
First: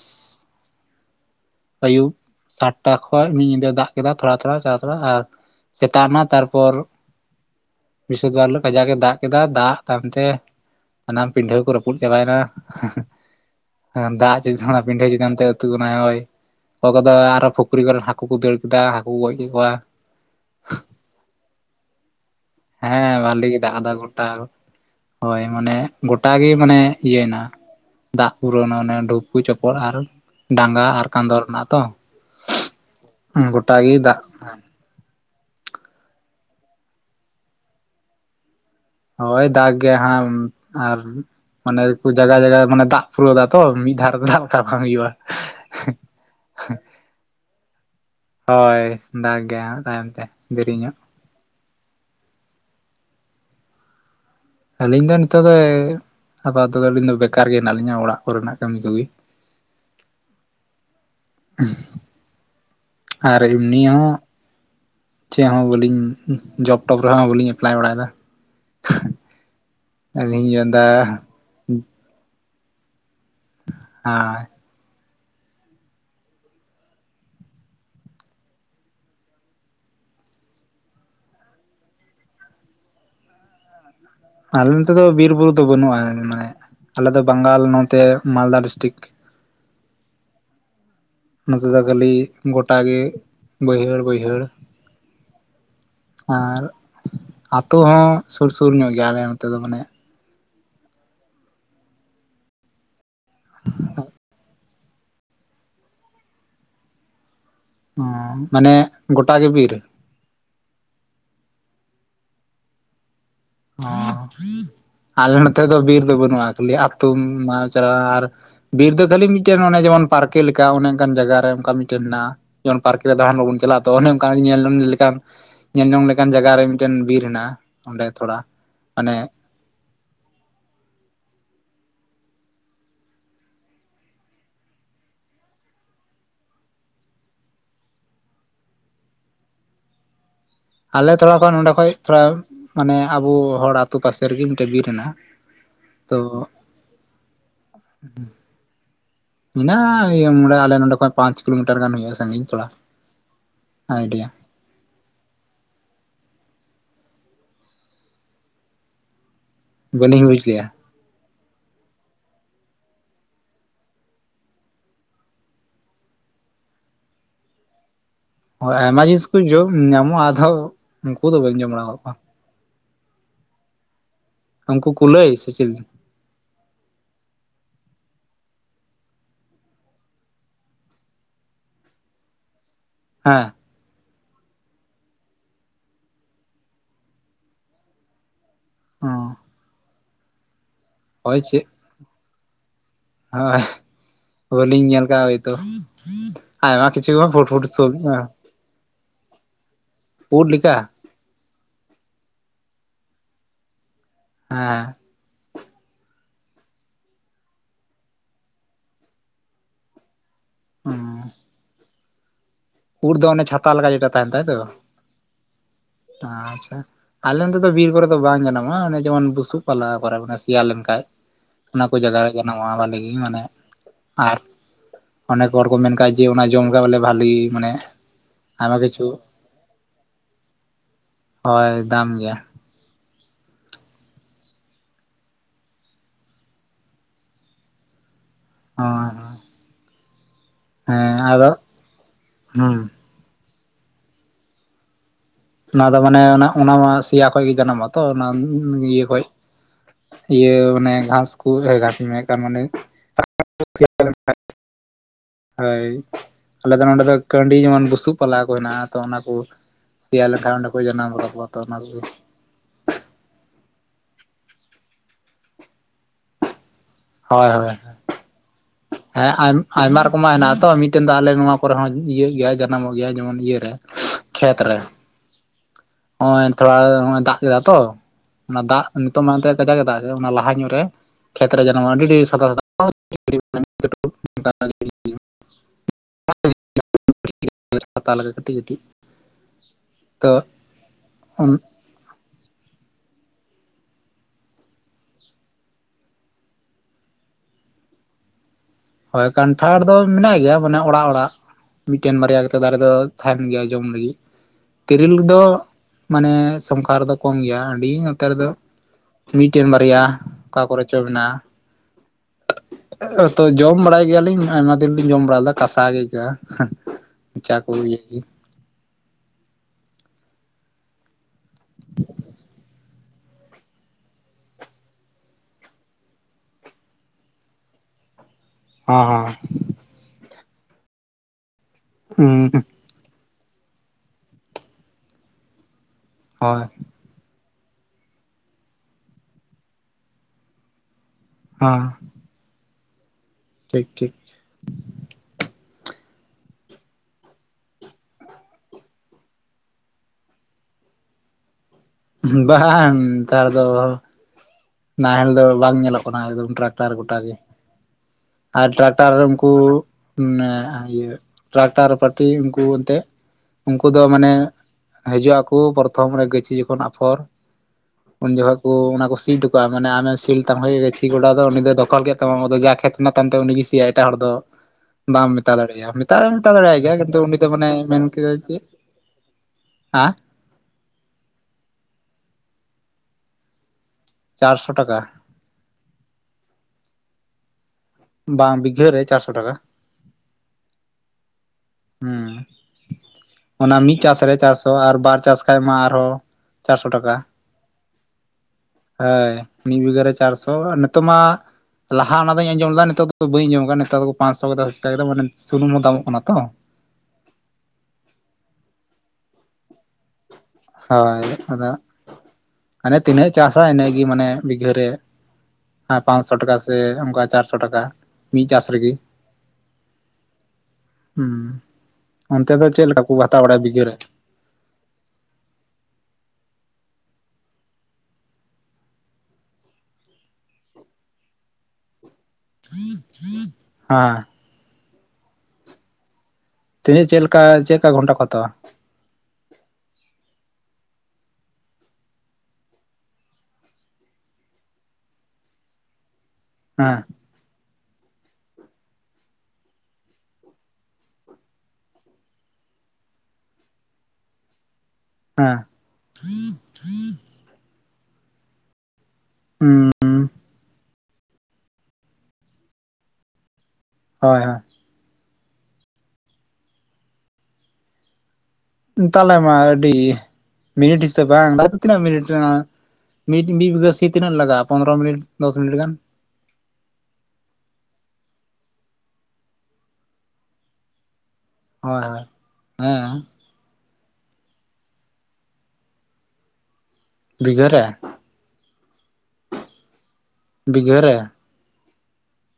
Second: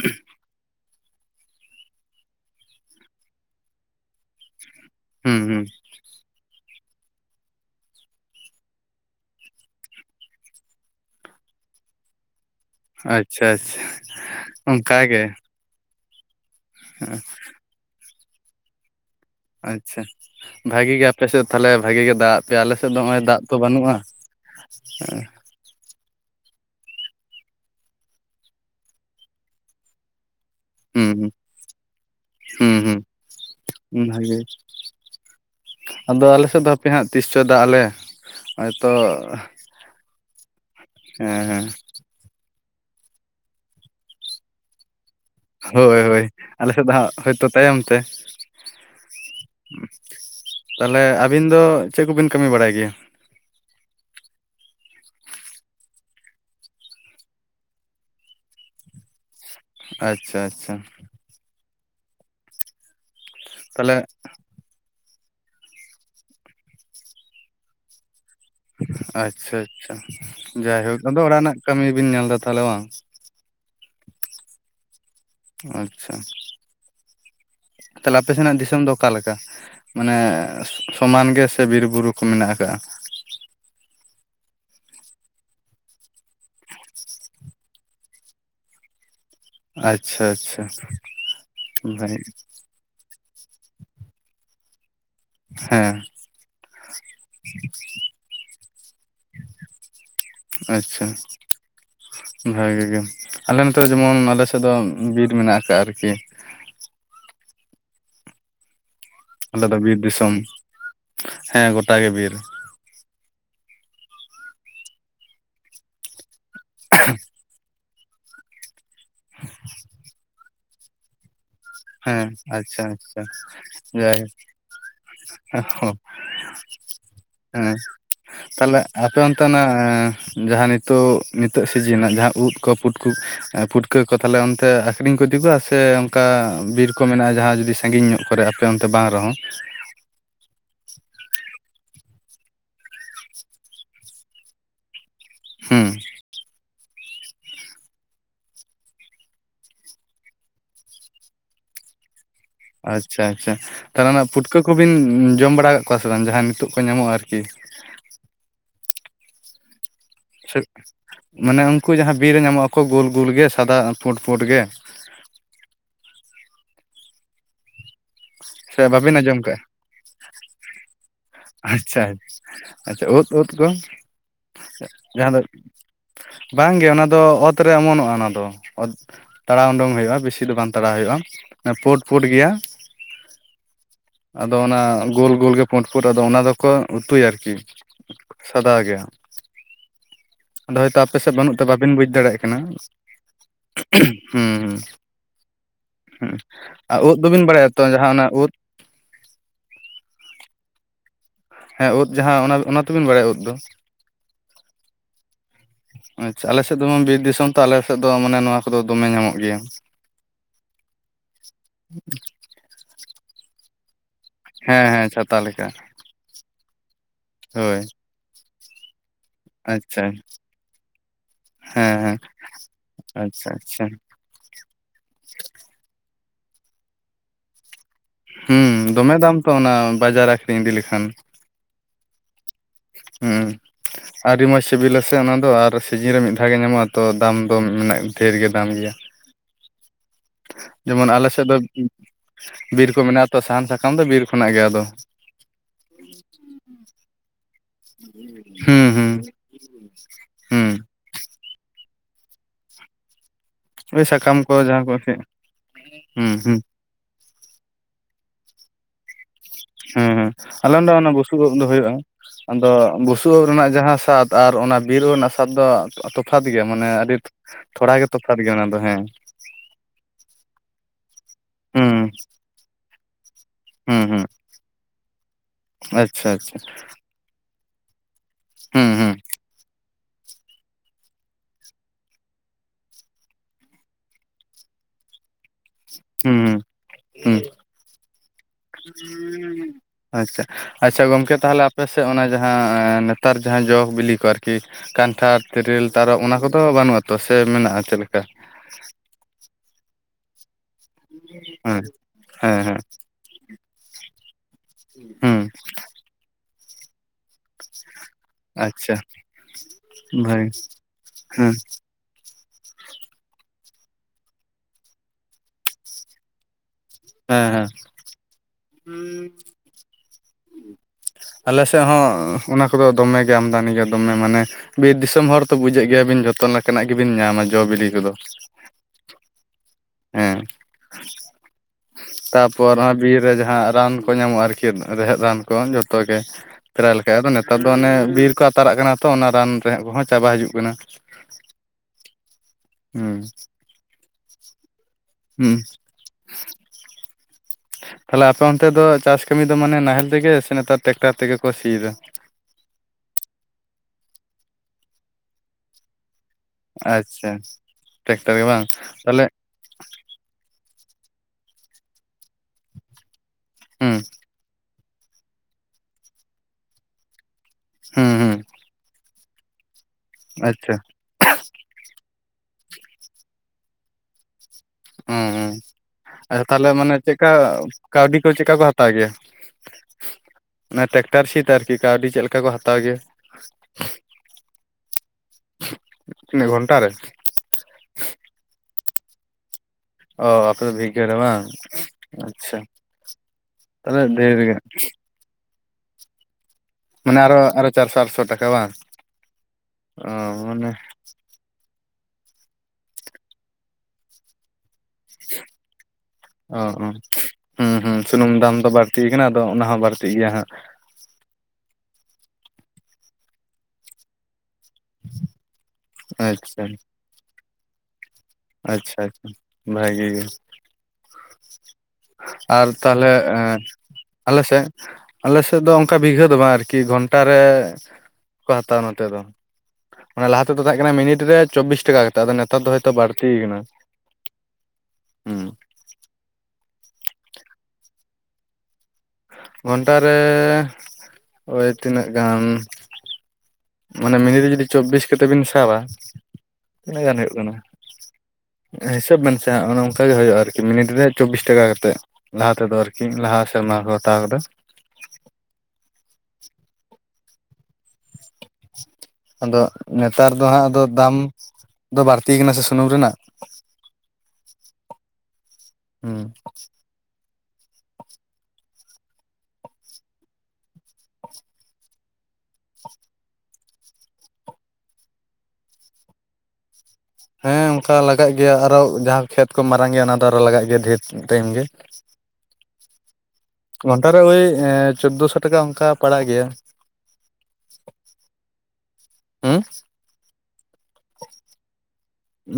ᱟᱹᱭᱩᱵ ᱥᱟᱛᱴᱟ ᱠᱷᱚᱡ ᱢᱤᱫ ᱧᱤᱫᱟᱹ ᱫᱟᱜ ᱠᱮᱫᱟ ᱛᱷᱚᱲᱟ ᱛᱷᱚᱲᱟ ᱪᱟᱥ ᱟᱨ ᱦᱩᱸ ᱦᱩᱸ ᱥᱮᱛᱟᱜ ᱮᱱᱟ ᱛᱟᱨᱯᱚᱨ ᱵᱤᱥᱩᱫ ᱵᱟᱞ ᱠᱟᱡᱟᱠᱜᱮ ᱫᱟᱜ ᱠᱮᱫᱟ ᱫᱟᱜ ᱛᱟᱭᱚᱢᱛᱮ ᱥᱟᱱᱟᱢ ᱯᱤᱰᱷᱟᱹ ᱠᱚ ᱨᱟᱹᱯᱩᱫ ᱪᱟᱵᱟᱭᱮᱱᱟ, ᱟᱪᱪᱷᱟ ᱟᱪᱪᱷᱟ ᱦᱚᱸ ᱚ, ᱫᱟᱜ ᱪᱮᱛᱟᱱ ᱚᱱᱟ ᱚᱱᱠᱟ ᱯᱤᱰᱷᱟᱹ ᱜᱮ ᱪᱮᱛᱟᱱ ᱛᱮ ᱟᱹᱛᱩᱜ ᱠᱟᱱᱟ ᱦᱚᱭ, ᱚᱠᱚᱭ ᱠᱚᱫᱚ ᱟᱨᱚᱦᱚ ᱯᱩᱠᱷᱨᱤ ᱠᱚᱨᱮ ᱦᱟᱹᱠᱩ ᱠᱚ ᱫᱟᱹᱲ ᱠᱮᱫᱟ ᱦᱟᱠᱩ ᱜᱚᱡ ᱠᱮᱫ ᱠᱚᱣᱟ ᱟᱪᱪᱷᱟ, ᱵᱷᱟᱹᱜᱤ ᱜᱮ ᱟᱯᱮ ᱥᱮᱫ ᱛᱟᱦᱚᱞᱮ ᱵᱷᱟᱹᱜᱤ ᱜᱮ ᱫᱟᱜ ᱟᱫ ᱯᱮᱭᱟ ᱟᱞᱮᱥᱮᱫ ᱫᱚ ᱦᱮᱸ ᱱᱚᱜᱼᱚᱭ ᱫᱟᱜ ᱵᱷᱟᱞᱤ ᱛᱚ ᱜᱮ ᱟᱫᱟ ᱵᱟᱹᱱᱩᱜᱼᱟ ᱜᱚᱴᱟ ᱦᱮᱸ ᱦᱳᱭ ᱢᱟᱱᱮ ᱜᱚᱴᱟ ᱜᱮ ᱢᱟᱱᱮ ᱤᱭᱟᱹᱭᱱᱟ, ᱫᱟᱜ ᱯᱩᱨᱟᱹᱣ ᱱᱟ ᱚᱱᱮ ᱰᱩᱯᱠᱩ ᱪᱚᱯᱚᱞ ᱟᱨᱼᱼ ᱰᱟᱸᱜᱟ ᱟᱨ ᱦᱩᱸ ᱠᱟᱸᱫᱚᱨ ᱨᱮᱱᱟᱜ ᱛᱚ ᱦᱩᱸ ᱦᱩᱸ ᱜᱚᱴᱟᱜᱮᱭ ᱦᱩᱸ ᱫᱟᱜ ᱵᱷᱟᱜᱮ ᱟᱫᱚ ᱟᱞᱮ ᱥᱮᱫ ᱫᱚ ᱦᱟᱯᱮ ᱦᱟᱸᱜ ᱛᱤᱥ ᱪᱚᱭ ᱫᱟᱜ ᱟᱞᱮ ᱦᱚᱭᱛᱚ ᱦᱚᱭ ᱫᱟᱜ ᱜᱮᱭᱟᱭ ᱦᱟᱸᱜ ᱟᱨ ᱦᱮᱸ ᱦᱮᱸ ᱚᱱᱮ ᱡᱟᱜᱟ ᱡᱟᱭᱜᱟ ᱢᱟᱱᱮ ᱫᱟᱜ ᱯᱩᱨᱟᱹᱣ ᱫᱟ ᱛᱚ, ᱢᱤᱫ ᱫᱷᱟᱣ ᱨᱮ ᱫᱟᱜ ᱞᱮᱠᱟ ᱵᱟᱝ ᱦᱩᱭᱩᱜᱼᱟ ᱦᱚᱭ ᱦᱚᱭ ᱟᱞᱮ ᱥᱮᱫ ᱫᱚ ᱦᱟᱸᱜ ᱦᱚᱭᱛᱚ ᱛᱟᱭᱚᱢ ᱛᱮ ᱦᱚᱭ ᱫᱟᱜ ᱜᱮᱭᱟᱭ ᱛᱟᱭᱚᱢ ᱛᱮ ᱧᱚᱜ ᱛᱟᱦᱚᱞᱮ ᱟᱹᱵᱤᱱ ᱫᱚ ᱪᱮᱫ ᱠᱚᱵᱮᱱ ᱠᱟᱹᱢᱤ ᱵᱟᱲᱟᱭ ᱜᱮᱭᱟ? ᱟᱹᱞᱤᱧ ᱫᱚ ᱱᱤᱛᱚᱜ ᱫᱚ ᱟᱯᱟᱛᱚ ᱫᱚ ᱟᱹᱞᱤᱧ ᱫᱚ ᱵᱮᱠᱟᱨ ᱜᱮ ᱦᱮᱸᱱᱟᱜ ᱞᱤᱧᱟ, ᱚᱲᱟᱜ ᱠᱚᱨᱮᱱᱟᱜ ᱠᱟᱹᱢᱤ ᱠᱚᱜᱤ ᱟᱪᱪᱷᱟ ᱟᱪᱪᱷᱟ ᱩᱦᱸ ᱟᱨ ᱮᱢᱱᱤ ᱛᱟᱦᱚᱞᱮ ᱦᱚᱸ ᱪᱮᱫ ᱦᱚᱸ ᱵᱟᱹᱞᱤᱧ ᱡᱚᱵ ᱴᱚᱯ ᱨᱮᱦᱚᱸ ᱵᱟᱹᱞᱤᱧ ᱮᱯᱞᱟᱭ ᱵᱟᱲᱟᱭᱮᱫᱟ ᱟᱪᱪᱷᱟ ᱟᱪᱪᱷᱟ, ᱟᱹᱞᱤᱧ ᱢᱮᱱᱫᱟ ᱡᱟᱭᱦᱩᱠ ᱟᱫᱚ ᱚᱲᱟᱜ ᱨᱮᱱᱟᱜ ᱠᱟᱹᱢᱤ ᱵᱤᱱ ᱧᱮᱞ ᱮᱫᱟ ᱛᱟᱦᱚᱞᱮ ᱵᱟᱝ ᱟᱸ ᱟᱪᱪᱷᱟ ᱛᱟᱦᱞᱮ ᱟᱯᱮ ᱥᱮᱱᱟᱜ ᱫᱤᱥᱚᱢ ᱫᱚ ᱚᱠᱟ ᱞᱮᱠᱟ? ᱢᱟᱱᱮ, ᱥᱚᱢᱟᱱ ᱜᱮ ᱥᱮ ᱵᱤᱨ ᱵᱩᱨᱩ ᱠᱚ ᱢᱮᱱᱟᱜ ᱟᱠᱟᱫ-ᱟ ᱟᱞᱮ ᱱᱚᱛᱮ ᱫᱚ ᱵᱤᱨᱵᱩᱨᱩ ᱫᱚ ᱵᱟᱹᱱᱩᱜᱼᱟ ᱢᱟᱱᱮ ᱟᱞᱮ ᱫᱚ ᱵᱟᱝᱜᱟᱞ ᱱᱚᱛᱮ ᱢᱟᱞᱫᱟ ᱰᱤᱥᱴᱨᱤᱠᱴ ᱟᱪᱪᱷᱟ ᱟᱪᱪᱷᱟ ᱱᱚᱛᱮ ᱫᱚ ᱠᱷᱟᱹᱞᱤ ᱵᱷᱟᱜᱮ ᱜᱚᱴᱟ ᱜᱮ ᱵᱟᱹᱭᱦᱟᱹᱲ ᱵᱟᱹᱭᱦᱟᱹᱲ ᱦᱮᱸ ᱸ ᱟᱨ ᱟᱹᱛᱩ ᱦᱚᱸ ᱥᱩᱨ ᱥᱩᱨ ᱧᱚᱜ ᱜᱮᱭᱟᱞᱮ ᱟᱞᱮ ᱱᱚᱛᱮ ᱫᱚ ᱢᱟᱱᱮ ᱟᱪᱪᱷᱟ ᱵᱷᱟᱹᱜᱤ ᱜᱮ ᱟᱞᱮ ᱱᱚᱛᱮ ᱫᱚ ᱡᱮᱢᱚᱱ ᱟᱞᱮᱥᱮᱫ ᱫᱚ ᱵᱤᱨ ᱢᱮᱱᱟᱜ ᱟᱠᱟᱫ ᱟᱨᱠᱤ ᱚᱸ ᱢᱟᱱᱮ ᱜᱚᱴᱟ ᱜᱮ ᱟᱞᱮ ᱫᱚ ᱵᱤᱨ ᱫᱤᱥᱚᱢ, ᱦᱮᱸ ᱜᱚᱴᱟ ᱜᱮ ᱵᱤᱨ ᱚᱸ ᱟᱞᱮ ᱱᱚᱛᱮ ᱫᱚ ᱵᱤᱨ ᱫᱚ ᱵᱟᱹᱱᱩᱜᱼᱟ ᱠᱷᱟᱹᱞᱤ ᱟᱛᱩ ᱢᱟ ᱪᱟᱞᱟᱜᱼᱟ ᱟᱨ ᱵᱤᱨ ᱫᱚ ᱠᱷᱟᱹᱞᱤ ᱢᱤᱫᱴᱟᱝ ᱚᱱᱮ ᱡᱮᱢᱚᱱ ᱯᱟᱨᱠᱮ ᱞᱮᱠᱟ ᱚᱱᱮ ᱚᱱᱠᱟᱱ ᱡᱟᱭᱜᱟᱨᱮ ᱚᱱᱠᱟ ᱢᱤᱫᱴᱮᱱ ᱢᱮᱱᱟᱜᱼᱟ ᱦᱮᱸ ᱡᱮᱢᱚᱱ ᱟᱪᱪᱷᱟ ᱯᱟᱨᱠ ᱨᱮ ᱟᱪᱪᱷᱟ ᱫᱟᱬᱟᱱ ᱵᱟᱵᱚᱱ ᱪᱟᱞᱟᱜᱼᱟ ᱛᱚ ᱚᱱᱮ ᱚᱱᱠᱟ ᱧᱮᱞᱮᱞ ᱞᱮᱠᱟᱱ ᱡᱟᱭᱦᱳᱠ ᱧᱮᱞᱡᱚᱝ ᱞᱮᱠᱟᱱ ᱡᱟᱭᱜᱟᱨᱮ ᱢᱤᱫᱴᱮᱱ ᱵᱤᱨ ᱦᱮᱱᱟᱜᱼᱟ ᱦᱮᱸ ᱚᱸᱰᱮ ᱛᱷᱚᱲᱟ᱾ ᱛᱟᱦᱚᱞᱮ ᱢᱟᱱᱮ ᱟᱯᱮ ᱚᱱᱛᱮᱱᱟᱜ ᱡᱟᱦᱟᱸ ᱱᱤᱛᱚᱜ ᱱᱤᱛᱚᱜ ᱥᱤᱡᱤᱱ ᱱᱟᱸᱜ ᱢᱟᱦᱟᱸ ᱩᱫ ᱠᱚ ᱯᱩᱴᱠᱩ ᱯᱩᱴᱠᱟᱹ ᱠᱚ ᱛᱟᱦᱚᱞᱮ ᱚᱱᱛᱮ ᱟᱠᱷᱨᱤᱧ ᱠᱚ ᱤᱫᱤ ᱠᱚᱣᱟ ᱥᱮ ᱚᱱᱠᱟ ᱵᱤᱨ ᱠᱚ ᱢᱮᱱᱟᱜᱼᱟ ᱡᱟᱦᱟᱸ ᱡᱩᱫᱤ ᱥᱟᱺᱜᱤᱧ ᱧᱚᱜ ᱠᱚᱨᱮ ᱟᱯᱮ ᱚᱱᱛᱮ ᱵᱟᱝ ᱨᱮᱦᱚᱸ᱾ ᱟᱞᱮ ᱛᱷᱚᱲᱟ ᱠᱷᱱ ᱱᱚᱸᱰᱮ ᱠᱷᱚᱡ ᱛᱷᱚᱲᱟ ᱢᱟᱱᱮ ᱟᱵᱚ ᱦᱚᱲ ᱟᱛᱳ ᱯᱟᱥᱮ ᱨᱮᱜᱮ ᱢᱤᱫᱴᱮᱡ ᱵᱤᱨ ᱦᱮᱱᱟᱜᱟ ᱦᱩᱸ ᱛᱚ ᱢᱮᱱᱟᱜᱼᱟ ᱤᱭᱟᱹ ᱱᱚᱰᱮ ᱟᱞᱮ ᱱᱚᱰᱮ ᱠᱷᱚᱡ ᱯᱟᱸᱪ ᱠᱤᱞᱳᱢᱤᱴᱟᱨ ᱜᱟᱱ ᱦᱩᱭᱩᱜᱼᱟ ᱥᱟᱺᱜᱤᱧ ᱛᱷᱚᱲᱟ ᱟᱪᱪᱷᱟ ᱟᱪᱪᱷᱟ ᱟᱭᱰᱤᱭᱟ ᱛᱟᱦᱚᱞᱮᱱᱟᱜ ᱯᱷᱩᱴᱠᱟᱹ ᱟᱹᱠᱩᱵᱤᱱ ᱡᱚᱢ ᱵᱟᱲᱟ ᱟᱠᱟᱫ ᱠᱚᱣᱟ ᱥᱮ ᱵᱟᱝ ᱡᱟᱦᱟᱸ ᱱᱤᱛᱚᱜ ᱠᱚ ᱧᱟᱢᱚᱜᱼᱟ ᱟᱨᱠᱤ ᱵᱟᱹᱞᱤᱧ ᱵᱩᱡᱽ ᱥᱮ ᱞᱮᱜᱼᱟ ᱢᱟᱱᱮ ᱩᱱᱠᱩ ᱡᱟᱦᱟᱸ ᱵᱤᱨ ᱨᱮ ᱧᱟᱢᱚᱜ ᱟᱠᱚ ᱜᱳᱞ ᱜᱳᱩᱞ ᱜᱮ ᱥᱟᱫᱟ ᱯᱩᱰ ᱯᱩᱰ ᱜᱮ ᱦᱳᱭ ᱥᱮ ᱟᱭᱢᱟ ᱵᱟᱵᱮᱱ ᱡᱤᱱᱤᱥ ᱠᱚ ᱟᱸᱡᱚᱢ ᱠᱟᱜᱼᱟ ᱡᱚᱢ ᱧᱟᱢᱚᱜᱼᱟ ᱟᱫᱚ ᱩᱱᱠᱩ ᱫᱚ ᱵᱟᱹᱧ ᱡᱚᱢ ᱵᱟᱲᱟ ᱟᱠᱟᱫ ᱟᱪᱪᱷᱟ ᱠᱚᱣᱟ ᱟᱪᱪᱷᱟ ᱚᱛᱼᱚᱛ ᱠᱚ ᱩᱱᱠᱩ ᱠᱩᱞᱟᱹᱭ ᱡᱟᱦᱟᱸ ᱫᱚ ᱥᱮ ᱪᱤᱞᱤ ᱵᱟᱝ ᱜᱮ ᱚᱱᱟ ᱫᱚ ᱚᱛᱨᱮ ᱚᱢᱚᱱᱚᱜᱼᱟ ᱚᱱᱟ ᱫᱚ ᱛᱟᱲᱟᱣ ᱩᱰᱚᱝ ᱦᱩᱭᱩᱜᱼᱟ ᱵᱮᱥᱤ ᱫᱚ ᱵᱟᱝ ᱛᱟᱲᱟᱣ ᱦᱩᱭᱩᱜᱼᱟ ᱯᱳᱰ ᱯᱳᱰ ᱜᱮᱭᱟ ᱦᱮᱸ ᱟᱫᱚ ᱚᱱᱟ ᱜᱳᱞ ᱜᱳᱞ ᱜᱮ ᱯᱩᱸᱰ ᱯᱩᱸᱰ ᱟᱫᱚ ᱚᱱᱟ ᱫᱚᱠᱚ ᱩᱛᱩᱭᱟ ᱟᱨᱠᱤ ᱥᱟᱫᱟ ᱜᱮᱭᱟ ᱟᱫᱚ ᱦᱳᱭᱛᱳ ᱟᱯᱮᱥᱮᱫ ᱦᱳᱭ ᱵᱟᱹᱱᱩᱜ ᱛᱮ ᱪᱮᱫ ᱵᱟᱵᱤᱱ ᱵᱩᱡᱽ ᱫᱟᱲᱮᱭᱟᱜ ᱠᱟᱱᱟ ᱦᱳᱭ ᱦᱩᱸ ᱵᱟᱹᱞᱤᱧ ᱧᱮᱞ ᱠᱟᱜᱼᱟᱳᱭᱛᱚ ᱦᱩᱸ ᱟᱭᱢᱟ ᱟᱨ ᱩᱫ ᱠᱤᱪᱷᱩ ᱫᱚᱵᱤᱱ ᱯᱷᱩᱴ ᱯᱷᱩᱴ ᱵᱟᱲᱟᱭᱟ ᱥ ᱛᱚ ᱡᱟᱦᱟᱸ ᱚᱱᱟ [inaudible] ᱩᱫ ᱞᱮᱠᱟ ᱦᱮᱸ ᱩᱫ ᱡᱟᱦᱟᱸ ᱚᱱᱟ ᱛᱚᱵᱮᱱ ᱵᱟᱲᱟᱭᱟ ᱩᱫ ᱫᱚ ᱦᱮᱸ [inaudible] ᱟᱪᱪᱷᱟ ᱟᱞᱮ ᱥᱮᱫ ᱫᱚ ᱵᱤᱨ ᱫᱤᱥᱚᱢ ᱛᱚ ᱟᱞᱮ ᱥᱮᱫ ᱫᱚ ᱢᱟᱱᱮ ᱱᱚᱣᱟ ᱠᱚᱫᱚ ᱫᱚᱢᱮ ᱧᱟᱢᱚᱜ ᱜᱮᱭᱟ ᱦᱮᱸ ᱦ [inaudible] ᱩᱲᱫ ᱫᱚ ᱚᱱᱮ ᱪᱷᱟᱛᱟ ᱞᱮᱠᱟ ᱡᱮᱴᱟ ᱛᱟᱦᱮᱱ ᱛᱟᱭᱛᱚ ᱦᱮᱸ ᱦᱮᱸ ᱪᱷᱟᱛᱟ ᱞᱮᱠᱟ ᱟᱪᱪᱷᱟ ᱟᱞᱮ ᱚᱱᱚᱛᱮ ᱫᱚ ᱦᱳᱭ ᱵᱤᱨ ᱠᱚᱨᱮ ᱫᱚ ᱵᱟᱝ ᱡᱟᱱᱟᱢᱚᱜᱼᱟ ᱚᱱᱮ ᱡᱮᱢᱚᱱ ᱵᱩᱥᱩᱜ ᱯᱟᱞᱟ ᱟᱪᱪᱷᱟ ᱠᱚᱨᱮ ᱢᱟᱱᱮ ᱥᱤᱭᱟ ᱞᱮᱱᱠᱷᱟᱡ ᱚᱱᱟ ᱦᱮᱸ ᱠᱚ ᱦᱮᱸ ᱡᱟᱭᱜᱟ ᱨᱮ ᱡᱟᱱᱟᱢᱚᱜᱼᱟ ᱵᱷᱟᱞᱤ ᱜᱮ ᱢᱟᱱᱮ ᱟᱪᱪᱷᱟ ᱟᱪᱪᱷᱟ ᱟᱨ ᱚᱱᱮᱠᱚ ᱠᱚᱲ ᱠᱚ ᱢᱮᱱᱠᱟ ᱡᱮ ᱚᱱᱟ ᱡᱚᱢ ᱠᱟ ᱵᱚᱞᱮ ᱵᱷᱟᱹᱞᱤ ᱜᱤ ᱢᱟᱱᱮ ᱦᱩᱸ ᱟᱭᱢᱟ ᱠᱤᱪᱷᱩ ᱫᱚᱢᱮ ᱫᱟᱢ ᱛᱚ ᱚᱱᱟ ᱵᱟᱡᱟᱨ ᱟᱠᱷᱨᱤᱧ ᱤᱫᱤ ᱞᱮᱠᱷᱟᱱ ᱦᱳᱭ ᱫᱟᱢ ᱜᱮᱭᱟ ᱦᱩᱸ ᱟᱹᱰᱤ ᱢᱚᱸᱡᱽ ᱥᱤᱵᱤᱞᱟᱥᱮ ᱚᱱᱟᱫᱚ ᱟᱨ ᱥᱤᱡᱤᱱ ᱨᱮ ᱢᱤᱜ ᱫᱷᱟᱣ ᱜᱮ ᱧᱟᱢᱚᱜᱼᱟ ᱛᱚ ᱫᱟᱢ ᱫᱚ ᱢᱮᱱᱟᱜᱼᱟ ᱰᱷᱮᱨ ᱜᱮ ᱫᱟᱢ ᱜᱤᱭᱟ ᱦᱳᱭ ᱡᱮᱢᱚᱱ ᱦᱮᱸ ᱟᱞᱮ ᱥᱮᱜ ᱟᱫᱚ ᱫᱚ ᱦᱩᱸ ᱵᱤᱨ ᱠᱚ ᱢᱮᱱᱟᱜ ᱟᱛᱚ ᱥᱟᱦᱟᱱ ᱥᱟᱠᱟᱢ ᱫᱚ ᱵᱤᱨ ᱠᱷᱚᱱᱟᱜ ᱜᱮ ᱟᱫᱚ ᱚᱱᱟ ᱫᱚ ᱢᱟᱱᱮ ᱚᱱᱟ ᱢᱟ ᱥᱮᱭᱟ ᱠᱷᱚᱡ ᱜᱮ ᱡᱟᱱᱟᱢᱚᱜ ᱟᱛᱚ ᱚᱱᱟ ᱦᱩᱸ ᱤᱭᱟᱹ ᱦᱩᱸ ᱠᱷᱚᱡ ᱤᱭᱟᱹ ᱦᱩᱸ ᱢᱟᱱᱮ ᱜᱷᱟᱥ ᱠᱩ ᱜᱷᱟᱥ ᱢᱮᱱᱮᱜ ᱠᱟᱱ ᱢᱟᱱᱮ ᱥᱟ ᱳᱭ ᱥᱟᱠᱟᱢ ᱠᱚ ᱡᱟᱦᱟᱸ ᱠᱚᱥᱮᱜ ᱦᱟᱭ ᱟᱞᱮ ᱫᱚ ᱱᱚᱸᱰᱮ ᱫᱚ ᱠᱟᱺᱰᱤ ᱡᱮᱢᱚᱱ ᱵᱩᱥᱩᱜ ᱯᱟᱞᱟ ᱠᱚ ᱦᱮᱱᱟᱜᱼᱟ ᱛᱚ ᱚᱱᱟ ᱠᱚ ᱦᱩᱸ ᱥᱮᱭᱟ ᱦᱩᱸ ᱞᱮᱱᱠᱷᱟᱱ ᱟᱞᱮ ᱠᱷᱚᱡ ᱚᱸᱰᱮ ᱚᱱᱟ ᱡᱟᱱᱟᱢ ᱵᱩᱥᱩᱜ ᱨᱟᱠᱟᱵᱚᱜᱼᱟ ᱳᱜ ᱛᱚ ᱫᱚ ᱚᱱᱟ ᱦᱳᱭᱳᱜᱼᱟ ᱠᱚᱜᱮ ᱾ ᱟᱫᱚ ᱵᱩᱥᱩᱜ ᱳᱜ ᱨᱮᱱᱟᱜ ᱡᱟᱦᱟᱸ ᱥᱟᱫ ᱟᱨ ᱚᱱᱟ ᱵᱤᱨ ᱳᱜ ᱨᱮᱱᱟᱜ ᱥᱟᱫ ᱫᱚ ᱛᱚᱯᱷᱟᱛ ᱜᱮᱭᱟ ᱢᱟᱱᱮ ᱰᱤᱛ ᱦᱳᱭ ᱦᱳᱭ ᱛᱷᱚᱲᱟ ᱜᱮ ᱛᱚᱯᱷᱟᱛ ᱜᱮᱭᱟ ᱚᱱᱟ ᱫᱚ ᱦᱮᱸ ᱟᱭᱢᱟ ᱨᱚᱠᱚᱢᱟᱜ ᱦᱮᱱᱟᱜᱼᱟ ᱛᱚ ᱢᱤᱜᱴᱮᱱ ᱫᱚ ᱟᱞᱮ ᱱᱚᱣᱟ ᱠᱚᱨᱮ ᱦᱚᱸ ᱦᱩᱸ ᱤᱭᱟᱹᱜ ᱜᱤᱭᱟ ᱡᱟᱱᱟᱢᱚᱜ ᱜᱤᱭᱟ ᱡᱮᱢᱚᱱ ᱤᱭᱟᱹ ᱨᱮ ᱦᱩᱸ ᱦᱩᱸ ᱠᱷᱮᱛ ᱨᱮ ᱟᱪᱪᱷᱟ ᱚᱭ ᱟᱪᱪᱷᱟ ᱛᱷᱚᱲᱟ ᱚᱭ ᱫᱟᱜ ᱠᱮᱫᱟ ᱛᱚ ᱚᱱᱟ ᱫᱟᱜ ᱦᱩᱸ ᱦᱩᱸ ᱱᱤᱛᱚᱝ ᱢᱟᱝᱛᱮ ᱠᱟᱡᱟᱠ ᱫᱟᱜ ᱚᱱᱟ ᱞᱟᱦᱟ ᱧᱚᱜ ᱨᱮ ᱠᱷᱮᱛ ᱨᱮ ᱡᱟ ᱟᱹᱰᱤ [inaudible] ᱦᱩᱸ ᱦᱩᱸ ᱦᱩᱸ [unintelligible] ᱠᱟᱹᱴᱤᱜ ᱠᱟᱹᱴᱤᱜ ᱟᱪᱪᱷᱟ ᱟᱪᱪᱷᱟ ᱜᱚᱝᱠᱮ ᱛᱟᱦᱚᱞᱮ, ᱯᱮᱥᱮᱜ ᱚᱱᱟ ᱡᱟᱦᱟᱸ ᱱᱮᱛᱟᱨ ᱡᱟᱦᱟᱸ ᱡᱚ ᱵᱤᱞᱤ ᱠᱚ ᱟᱨᱠᱤ, ᱠᱟᱱᱴᱷᱟᱲ, ᱛᱮᱨᱮᱞ, ᱛᱟᱨᱚᱵ ᱚᱱᱟ ᱠᱚᱫᱚ ᱵᱟᱹᱱᱩᱜ ᱟᱛᱚ ᱥᱮ ᱢᱮᱱᱟᱜᱼᱟ ᱪᱮᱜ ᱞᱮᱠᱟ? ᱦᱚᱭ ᱠᱟᱱᱴᱷᱟᱲ ᱫᱚ ᱢᱮᱱᱟᱜ ᱜᱮᱭᱟ ᱢᱟᱱᱮ ᱚᱲᱟᱜ-ᱚᱲᱟᱜ ᱦᱮᱸ ᱢᱤᱫᱴᱮᱱ ᱵᱟᱨᱭᱟ ᱦᱮᱸ ᱠᱟᱛᱮᱜ ᱫᱟᱨᱮ ᱦᱮᱸ ᱫᱚ᱾ ᱛᱟᱷᱮᱱ ᱜᱮᱭᱟ ᱡᱚᱢ ᱞᱟᱹᱜᱤᱜ ᱾ ᱛᱤᱨᱤᱞ ᱦᱩᱸ ᱫᱚ ᱢᱟᱱᱮ ᱥᱚᱝᱠᱷᱟ ᱨᱮᱫᱚ ᱠᱚᱢ ᱜᱮᱭᱟ ᱟᱹᱰᱤ ᱧᱚ ᱛᱮᱨ ᱫᱚ ᱟᱪᱪᱷᱟ ᱢᱤᱜᱴᱮᱱ ᱵᱟᱨᱭᱟ ᱵᱷᱟᱹᱜᱤ ᱚᱠᱟ ᱠᱚᱨᱮ ᱪᱚ ᱢᱮᱱᱟᱜᱼᱟ᱾ ᱦᱮᱸ [unintelligible] ᱛᱚ ᱡᱚᱢ ᱵᱟᱲᱟᱭ ᱜᱮᱭᱟᱞᱤᱧ ᱟᱭᱢᱟ ᱫᱤᱱ ᱞᱤᱧ ᱡᱚᱢ ᱵᱟᱲᱟ ᱞᱮᱫᱟ ᱠᱟᱥᱟ ᱜᱮ ᱟᱹᱭᱠᱟᱹᱜᱼᱟ᱾ ᱦᱮᱸ ᱢᱚᱪᱟ ᱦᱮᱸ᱾ ᱠᱚ ᱤᱭᱟᱹ ᱜᱮ ᱟᱞᱮ ᱥᱮᱜ ᱦᱚᱸ ᱚᱱᱟ ᱠᱚᱫᱚ ᱫᱚᱢᱮ ᱜᱮ ᱟᱢᱫᱟᱱᱤ ᱜᱮ ᱫᱚᱢᱮ ᱢᱟᱱᱮ ᱵᱤᱨ ᱫᱤᱥᱚᱢ ᱦᱚᱲ ᱛᱚ ᱵᱩᱡᱮᱜ ᱜᱮᱭᱟᱵᱤᱱ ᱡᱷᱚᱛᱚ ᱱᱟᱠᱟᱱᱟᱜ ᱜᱮᱵᱤᱱ ᱧᱟᱢᱟ ᱡᱚᱼ ᱵᱤᱞᱤ ᱠᱚᱫᱚ ᱾ ᱦᱟᱸ ᱦᱟᱸ᱾ ᱦᱮᱸ ᱦᱚᱸ ᱛᱟᱯᱚᱨ ᱚᱸ ᱵᱤᱨ ᱨᱮ ᱡᱟᱦᱟᱸ ᱨᱟᱱ ᱠᱚ ᱧᱟᱢᱚᱜᱼᱟ ᱟᱨᱠᱤ ᱨᱮᱦᱮᱫ ᱨᱟᱱ ᱠᱚ ᱡᱷᱚᱛᱚ ᱜᱮ, ᱦᱳᱭ᱾ ᱯᱨᱟᱭ ᱞᱮᱠᱟ ᱟᱫᱚ ᱱᱮᱛᱟᱨ ᱫᱚ ᱚᱱᱮ ᱵᱤᱨ ᱠᱚ ᱟᱛᱟᱨᱟᱜ ᱠᱟᱱᱟ ᱛᱚ ᱚᱱᱟ ᱨᱟᱱ ᱨᱮᱦᱮᱜ ᱠᱚᱦᱚᱸ ᱪᱟᱵᱟ ᱦᱤᱡᱩᱜ ᱠᱟᱱᱟ ᱾ ᱦᱟᱸ᱾ ᱦᱩᱸ᱾ ᱴᱷᱤᱠ ᱴᱷᱤᱠ᱾ ᱦᱩᱸ᱾ ᱛᱟᱦᱞᱮ ᱟᱯᱮ ᱚᱱᱛᱮ ᱫᱚ ᱪᱟᱥ ᱠᱟᱹᱢᱤ ᱫᱚ ᱢᱟᱱᱮ ᱱᱟᱦᱮᱞ ᱛᱮᱜᱮ ᱥᱮ ᱱᱮᱛᱟᱨ ᱴᱮᱠᱴᱟᱨ ᱛᱮᱜᱮ ᱠᱚ ᱥᱤᱭᱫᱟ? ᱵᱟᱝ ᱱᱮᱛᱟᱨ ᱫᱚ ᱱᱟᱦᱮᱞ ᱫᱚ ᱵᱟᱝ ᱧᱮᱞᱚᱜ ᱠᱟᱱᱟ ᱮᱠᱫᱚᱢ, ᱴᱨᱟᱠᱴᱟᱨ ᱜᱚᱴᱟ ᱜᱮ ᱟᱪᱪᱷᱟ ᱴᱮᱠᱴᱟᱨ ᱜᱮ ᱵᱟᱝ ᱟᱨ ᱴᱨᱟᱠᱴᱟᱨ ᱛᱟᱦᱚᱞᱮ ᱩᱝᱠᱩ ᱢᱟᱱᱮ ᱤᱭᱟᱹ ᱴᱨᱟᱠᱴᱟᱨ ᱯᱟᱴᱤ ᱩᱝᱠᱩ ᱭᱟᱛᱮᱜ ᱩᱝᱠᱩ ᱦᱩᱸ ᱫᱚ ᱢᱟᱱᱮ ᱦᱟᱹᱡᱩᱜ ᱟᱠᱩ ᱯᱚᱨᱛᱷᱚᱢ ᱨᱮ ᱜᱟᱹᱪᱷᱤ ᱡᱚᱠᱷᱚᱱ ᱟᱯᱷᱚᱨ ᱦᱩᱸ ᱩᱱ ᱦᱩᱸ ᱡᱚᱠᱷᱚᱡ ᱠᱚ ᱚᱱᱟ ᱠᱚ ᱥᱤ ᱛᱚ ᱟᱢᱱᱮ ᱥᱤᱞᱛᱟᱢ ᱟᱪᱪᱷᱟ ᱦᱳᱭᱮ ᱜᱮ ᱛᱤ ᱜᱚᱰᱟ ᱫᱚ ᱩᱱᱤ ᱫᱚ ᱫᱚᱠᱷᱚᱞ ᱠᱮᱫ ᱛᱟᱢᱟ ᱢᱟ, ᱡᱟ ᱠᱷᱮᱛ ᱢᱮᱱᱟᱜ ᱛᱟᱢᱛᱮ ᱩᱱᱤᱜᱮ ᱥᱤᱭᱟ ᱮᱴᱟᱜ ᱦᱚᱲ ᱫᱚ ᱵᱟᱢ ᱦᱩᱸ ᱦᱩᱸ ᱢᱮᱛᱟ ᱫᱟᱲᱮᱭᱟᱭᱟ, ᱢᱮᱛᱟᱭ ᱟᱪᱪᱷᱟ ᱢᱮᱛᱟ ᱛᱟᱦᱚᱞᱮ ᱫᱟᱲᱮᱭᱟᱭ ᱢᱟᱱᱮ ᱜᱮᱭᱟ ᱠᱤᱱᱛᱩ ᱪᱮᱫᱠᱟ ᱩᱱᱤ ᱫᱚ ᱢᱟᱱᱮ ᱢᱮᱱ ᱠᱟᱹᱣᱰᱤ ᱠᱚ ᱠᱮᱫᱟᱭ ᱡᱮ ᱪᱮᱫᱠᱟ ᱠᱚ ᱦᱟᱛᱟᱣ ᱜᱮᱭᱟ? ᱦᱟᱸ᱾ ᱚᱱᱟ ᱴᱮᱠᱴᱟᱨ ᱥᱤᱛᱮ ᱟᱨᱠᱤ ᱠᱟᱣᱰᱤ ᱪᱮᱜ ᱞᱮᱠᱟ ᱠᱚ ᱦᱟᱛᱟᱣ ᱜᱮᱭᱟ? ᱪᱟᱨᱥᱳ ᱴᱟᱠᱟ᱾ ᱤᱱᱟᱹᱜ ᱜᱷᱚᱱᱴᱟ ᱨᱮ? ᱵᱟᱝ ᱵᱤᱜᱷᱟᱹᱨ ᱨᱮ ᱪᱟᱨᱥᱚ ᱴᱟᱠᱟ᱾ ᱚ ᱟᱯᱮᱫᱚ ᱵᱷᱤᱜᱟᱹ ᱨᱮ ᱵᱟᱝ, ᱦᱩᱸ ᱟᱪᱪᱷᱟ ᱚᱱᱟ ᱢᱤᱫ ᱛᱟᱞᱦᱮᱜ ᱪᱟᱥ ᱨᱮ ᱰᱷᱮᱨ ᱜᱮ᱾ ᱪᱟᱨᱥᱚ ᱟᱨ ᱵᱟᱨ ᱪᱟᱥ ᱠᱷᱟᱡ ᱢᱟ ᱟᱨᱚ ᱪᱟᱨᱥᱚ ᱴᱟᱠᱟ ᱢᱟᱱᱮ ᱟᱨᱚ ᱟᱨᱚ ᱪᱟᱨᱥᱚ ᱟᱴᱥᱚ ᱴᱟᱠᱟ ᱵᱟᱝ ᱦᱮᱸᱭ ᱢᱤᱫ ᱵᱤᱜᱷᱟᱹᱨ ᱚ ᱨᱮ ᱪᱟᱨᱥᱚ ᱢᱟᱱᱮ ᱟᱨ ᱛᱚᱢᱟ ᱞᱟᱦᱟ ᱚᱱᱟᱫᱟᱹᱧ ᱟᱸᱡᱚᱢ ᱞᱮᱫᱟ ᱱᱤᱛᱚᱜ ᱫᱚ ᱵᱟᱹᱧ ᱟᱸᱡᱚᱢ ᱠᱟᱫᱟ ᱱᱮᱛᱟᱨ ᱫᱚ ᱠᱚ ᱯᱟᱸᱥᱥᱚ ᱠᱮᱫᱟ ᱥᱮ [unintelligible] ᱥᱩᱱᱩᱢ ᱦᱚᱸ ᱫᱟᱢᱚᱜ ᱠᱟᱱᱟ ᱛᱚ᱾ [unintelligible] ᱦᱩᱸ ᱦᱩᱸ ᱥᱩᱱᱩᱢ ᱫᱟᱢ ᱫᱚ ᱵᱟᱲᱛᱤᱭ ᱠᱟᱱᱟ, ᱟᱫᱚ ᱚᱱᱟ ᱦᱚᱸ ᱵᱟᱲᱛᱤᱜ ᱜᱮᱭᱟ ᱦᱟᱸᱜ᱾ ᱦᱳᱭ ᱟᱫᱚ ᱢᱟᱱᱮ ᱛᱤᱱᱟᱹᱜ ᱪᱟᱥᱟ ᱤᱱᱟᱹ ᱜᱮ ᱢᱟᱱᱮ ᱵᱤᱜᱷᱟᱹ ᱨᱮ, ᱦᱮᱸ ᱯᱟᱸᱥᱥᱳ ᱴᱟᱠᱟ ᱟᱪᱪᱷᱟ ᱥᱮ ᱚᱝᱠᱟ ᱪᱟᱨᱥᱚ ᱴᱟᱠᱟ? ᱢᱤᱫ ᱪᱟᱥ ᱨᱮᱜᱮ ᱟᱪᱷᱟ ᱟᱪᱷᱟ ᱵᱷᱟᱹᱜᱤ ᱜᱮ᱾ ᱦᱩᱸ ᱚᱱᱛᱮ ᱫᱚ ᱟᱨ ᱪᱮᱫ ᱞᱮᱠᱟ ᱛᱟᱞᱦᱮ ᱠᱚ ᱦᱟᱛᱟᱣ ᱮᱸ ᱵᱟᱲᱟᱭᱟ ᱵᱤᱜᱷᱟᱹ ᱨᱮ ᱟᱞᱮ ᱥᱮᱜ ᱟᱞᱮ ᱥᱮᱜ ᱫᱚ ᱚᱝᱠᱟ ᱵᱤᱜᱷᱟᱹ ᱫᱚ ᱵᱟᱝ ᱟᱨᱠᱤ ᱜᱷᱚᱱᱴᱟ ᱨᱮ, ᱠᱚ ᱦᱟᱛᱟᱣᱟ ᱱᱚᱛᱮ ᱫᱚ᱾ ᱚᱱᱟ ᱞᱟᱦᱟ ᱛᱮᱫᱚ ᱛᱟᱦᱮᱸ ᱠᱟᱱᱟ ᱢᱤᱱᱤᱴ ᱨᱮ ᱪᱚᱵᱵᱤᱥ ᱴᱟᱠᱟ ᱠᱟᱛ ᱛᱚ ᱱᱮᱛᱟᱨ ᱫᱚ ᱦᱳᱭᱛᱳ ᱵᱟᱲᱛᱤ ᱠᱟᱱᱟ᱾ ᱦᱮᱸ ᱦᱩᱸ ᱛᱤᱱᱟᱹᱜ ᱪᱮᱜ ᱞᱮᱠᱟ ᱪᱮᱜ ᱞᱮᱠᱟ ᱜᱷᱚᱱᱴᱟ ᱠᱚ ᱦᱟᱛᱟᱣᱟ? ᱜᱷᱚᱱᱴᱟ ᱨᱮ ᱳᱭ ᱛᱤᱱᱟᱹᱜ ᱜᱟᱱ ᱢᱟᱱᱮ ᱢᱤᱫ ᱫᱤᱱ ᱨᱮ ᱡᱩᱫᱤ ᱪᱚᱵᱵᱤᱥ ᱠᱟᱛᱮ ᱵᱤᱱ ᱥᱟᱵᱟ ᱦᱮᱸ ᱛᱤᱱᱟᱹᱜ ᱜᱟᱱ ᱦᱩᱭᱩᱜ ᱠᱟᱱᱟ? ᱦᱤᱥᱟᱹᱵ ᱵᱤᱱ ᱥᱮᱦᱟᱸᱜ ᱚᱱᱮ ᱚᱱᱝᱠᱟ ᱜᱮ ᱦᱩᱭᱩᱜᱼᱟ ᱟᱨᱠᱤ ᱢᱤᱱᱤᱴ ᱨᱮ ᱪᱚᱵᱵᱤᱥ ᱴᱟᱠᱟ ᱠᱟᱛᱮᱫ᱾ ᱞᱟᱦᱟ ᱛᱮᱫᱚ ᱟᱨᱠᱤ ᱞᱟᱦᱟ ᱥᱮᱨᱢᱟ ᱠᱚ ᱦᱟᱛᱟᱣ ᱟᱠᱟᱫᱟ᱾ ᱦᱟᱸ᱾ ᱟᱫᱚᱜ ᱦᱩᱸ ᱱᱮᱛᱟᱨ ᱫᱚ ᱦᱟᱸᱜ ᱟᱫᱚ ᱫᱟᱢ ᱫᱚ ᱵᱟᱲᱛᱤ ᱟᱠᱟᱱᱟ ᱥᱮ ᱥᱩᱱᱩᱢ ᱨᱮᱱᱟᱜ᱾ ᱦᱚᱭ ᱦᱚᱭ᱾ ᱦᱩᱸ᱾ ᱛᱟᱞᱦᱮ ᱢᱟ ᱟᱹᱰᱤ ᱼᱼ ᱢᱤᱱᱤᱴ ᱦᱤᱥᱟᱹᱵ ᱵᱟᱝ [unintelligible] ᱛᱤᱱᱟᱹᱜ ᱢᱤᱱᱤᱴ ᱨᱮᱱᱟᱜ ᱢᱤᱴ ᱢᱤᱫ ᱵᱤᱜᱷᱟᱹ ᱥᱤ ᱛᱤᱱᱟᱹᱜ ᱞᱟᱜᱼᱟ ᱯᱚᱸᱫᱽᱨᱚ ᱢᱤᱱᱤᱴ ᱫᱚᱥ ᱢᱤᱱᱤᱴ ᱜᱟᱱ? ᱦᱮᱸ ᱚᱝᱠᱟ ᱞᱟᱜᱟᱜ ᱜᱮᱭᱟ ᱟᱨᱦᱚ ᱡᱟᱦᱟᱸ ᱠᱷᱮᱛ ᱠᱚ ᱢᱟᱨᱟᱝ ᱜᱮᱭᱟ ᱚᱱᱟ ᱫᱚ ᱟᱨᱚ ᱞᱟᱜᱟᱜ ᱜᱮᱭᱟ ᱰᱷᱮᱨ ᱴᱟ. ᱭᱤᱢ ᱜᱮ᱾ ᱦᱚᱭ ᱦᱚᱭ᱾ ᱦᱚᱸ᱾ ᱜᱷᱚᱱᱴᱟᱨᱮ ᱩᱭ ᱪᱚᱫᱽᱫᱚ ᱥᱚ ᱴᱟᱠᱟ ᱚᱝᱠᱟ ᱯᱟᱲᱟᱜ ᱜᱮᱭᱟ᱾ ᱵᱤᱜᱷᱟᱹ ᱦᱩᱸ ᱨᱮ-ᱵᱤᱜᱷᱟᱹ ᱨᱮ᱾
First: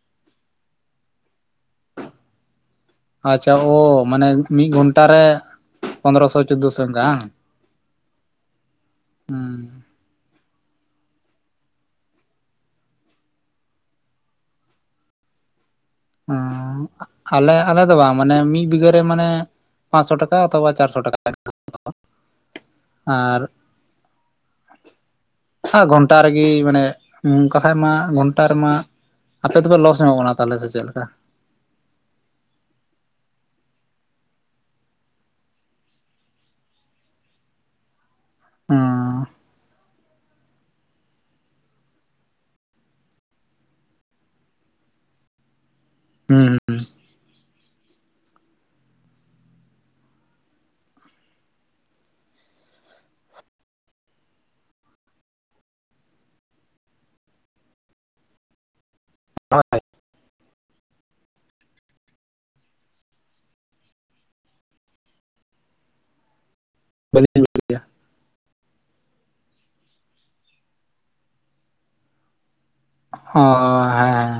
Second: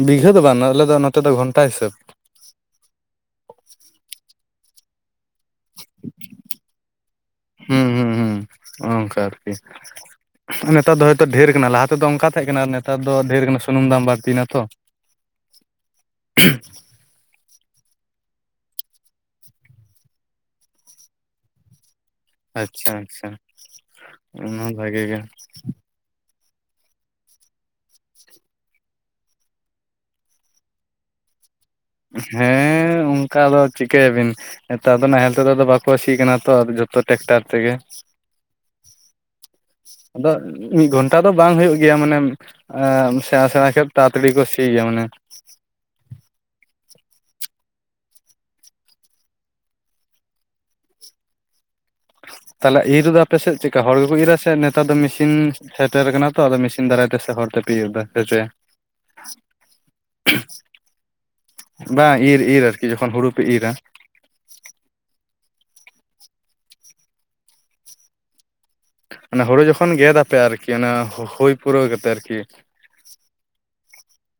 ᱵᱤᱜᱷᱟᱹ ᱫᱚ ᱵᱟᱝ ᱟᱞᱮᱫᱚ ᱱᱚᱛᱮ ᱫᱚ ᱜᱷᱚᱱᱴᱟ ᱦᱤᱥᱟᱹᱵᱽ᱾ ᱟᱪᱷᱟ ᱚ ᱢᱟᱱᱮᱜ ᱢᱤᱫ ᱜᱷᱚᱱᱴᱟᱨᱮ ᱯᱚᱸᱫᱽᱨᱚ ᱥᱚ ᱪᱩᱫᱽᱫᱚ ᱥᱚ ᱚᱝᱠᱟ ᱵᱟᱝ? ᱦᱩᱸ ᱦᱩᱸ ᱦᱩᱸ ᱚᱱᱠᱟ ᱟᱨᱠᱤ ᱦᱩᱸ᱾ ᱱᱮᱛᱟᱨ ᱫᱚ ᱦᱚᱭᱛᱚ ᱰᱷᱮᱨ ᱟᱠᱟᱱᱟ ᱞᱟᱦᱟ ᱛᱮᱫᱚ ᱚᱝᱠᱟ ᱛᱟᱦᱮᱸ ᱠᱟᱱᱟ ᱟᱨ ᱱᱮᱛᱟᱨ ᱫᱚ ᱰᱷᱮᱨ ᱠᱟᱱᱟ ᱥᱩᱱᱩᱢ ᱫᱟᱢ ᱵᱟ. ᱲᱛᱤᱱᱟ ᱛᱚ᱾ [inaudible] ᱚᱸᱻ ᱟᱞᱮ ᱟᱞᱮ ᱫᱚ ᱵᱟᱝ ᱢᱟᱱᱮ ᱢᱤᱫ ᱵᱤᱜᱷᱟᱹ ᱨᱮ ᱢᱟᱱᱮ ᱯᱟᱸᱥᱥᱚ ᱴᱟᱠᱟ ᱦᱟᱛᱟᱣᱟ ᱪᱟᱨᱥᱚ ᱴᱟᱠᱟ᱾ ᱟᱪᱪᱷᱟ [unintelligible] ᱟᱪᱪᱷᱟ ᱟᱨ ᱚᱱᱟ ᱦᱚᱸ ᱵᱷᱟ. ᱜᱤ ᱜᱮ᱾ ᱜᱷᱚᱱᱴᱟ ᱨᱮᱜᱮ ᱢᱟᱱᱮ ᱱᱚᱝᱠᱟ ᱠᱷᱟᱡ ᱢᱟ ᱜᱷᱚᱱᱴᱟ ᱨᱮᱢᱟ ᱟᱯᱮ ᱫᱚᱯᱮ ᱞᱚᱥ ᱧᱚᱜᱚᱜ ᱠᱟᱱᱟ ᱥᱮ ᱛᱟᱦᱚᱞᱮ ᱥᱮ ᱪᱮᱫ ᱞᱮᱠᱟ? ᱦᱮᱸ ᱚᱝᱠᱟ ᱫᱚ ᱪᱤᱠᱟᱹᱭᱟ. ᱵᱤᱱ᱾ ᱱᱮᱛᱟᱨ ᱫᱚ ᱱᱟᱦᱮᱞ ᱛᱮᱫᱚ ᱟᱫᱚ ᱵᱟᱠᱚ ᱥᱤ ᱠᱟᱱᱟ ᱛᱚ ᱟᱫᱚ ᱡᱷᱚᱛᱚ ᱴᱮᱠᱴᱟᱨ ᱛᱮᱜᱮ᱾ ᱦᱚᱸᱻ ᱟᱫᱚ ᱢᱤᱫ ᱜᱷᱚᱱᱴᱟ ᱫᱚ ᱵᱟᱝ ᱦᱩᱭᱩᱜ ᱜᱮᱭᱟ ᱢᱟᱱᱮ ᱮ ᱥᱮᱬᱟ ᱥᱮᱬᱟ ᱠᱷᱮᱛ ᱛᱟᱛᱟᱲᱤ ᱠᱚ ᱥᱤ ᱜᱮᱭᱟ ᱢᱟᱱᱮ᱾ ᱦᱩᱸ ᱦᱩᱸ᱾ ᱛᱟᱦᱚᱞᱮ ᱤᱨ ᱨᱮᱫᱚ ᱟᱯᱮᱥᱮᱫ ᱪᱮᱠᱟ ᱦᱚᱲ ᱜᱮᱠᱚ ᱤᱨ ᱟ ᱥᱮ ᱱᱮᱛᱟᱨ ᱫᱚ ᱢᱤᱥᱤᱱ ᱥᱮᱴᱮᱨ ᱟᱠᱟᱱᱟ ᱛᱚ ᱟᱫᱚ ᱢᱮᱥᱤᱱ ᱫᱟᱨᱟᱭ ᱛᱮ ᱥᱮ ᱦᱚᱲ ᱛᱮ ᱯᱮ ᱤᱭᱟ. ᱪᱚᱭᱟ? ᱟ [unintelligible] ᱵᱟᱝ ᱤᱨᱻ ᱤᱨ ᱟᱨᱠᱤ ᱡᱚᱠᱷᱚᱱ ᱦᱩᱲᱩ ᱯᱮ ᱤᱨᱟ᱾ ᱵ [unintelligible] ᱦᱩᱲᱩ ᱡᱚᱠᱷᱚᱱ ᱜᱮᱫ ᱟᱯᱮ ᱟᱨᱠᱤ ᱚᱱᱟ ᱦᱩᱭ ᱯᱩᱨᱟᱹᱣ ᱠᱟᱛᱮᱫ ᱟᱨᱠᱤ? ᱦᱚ ᱦᱮᱸ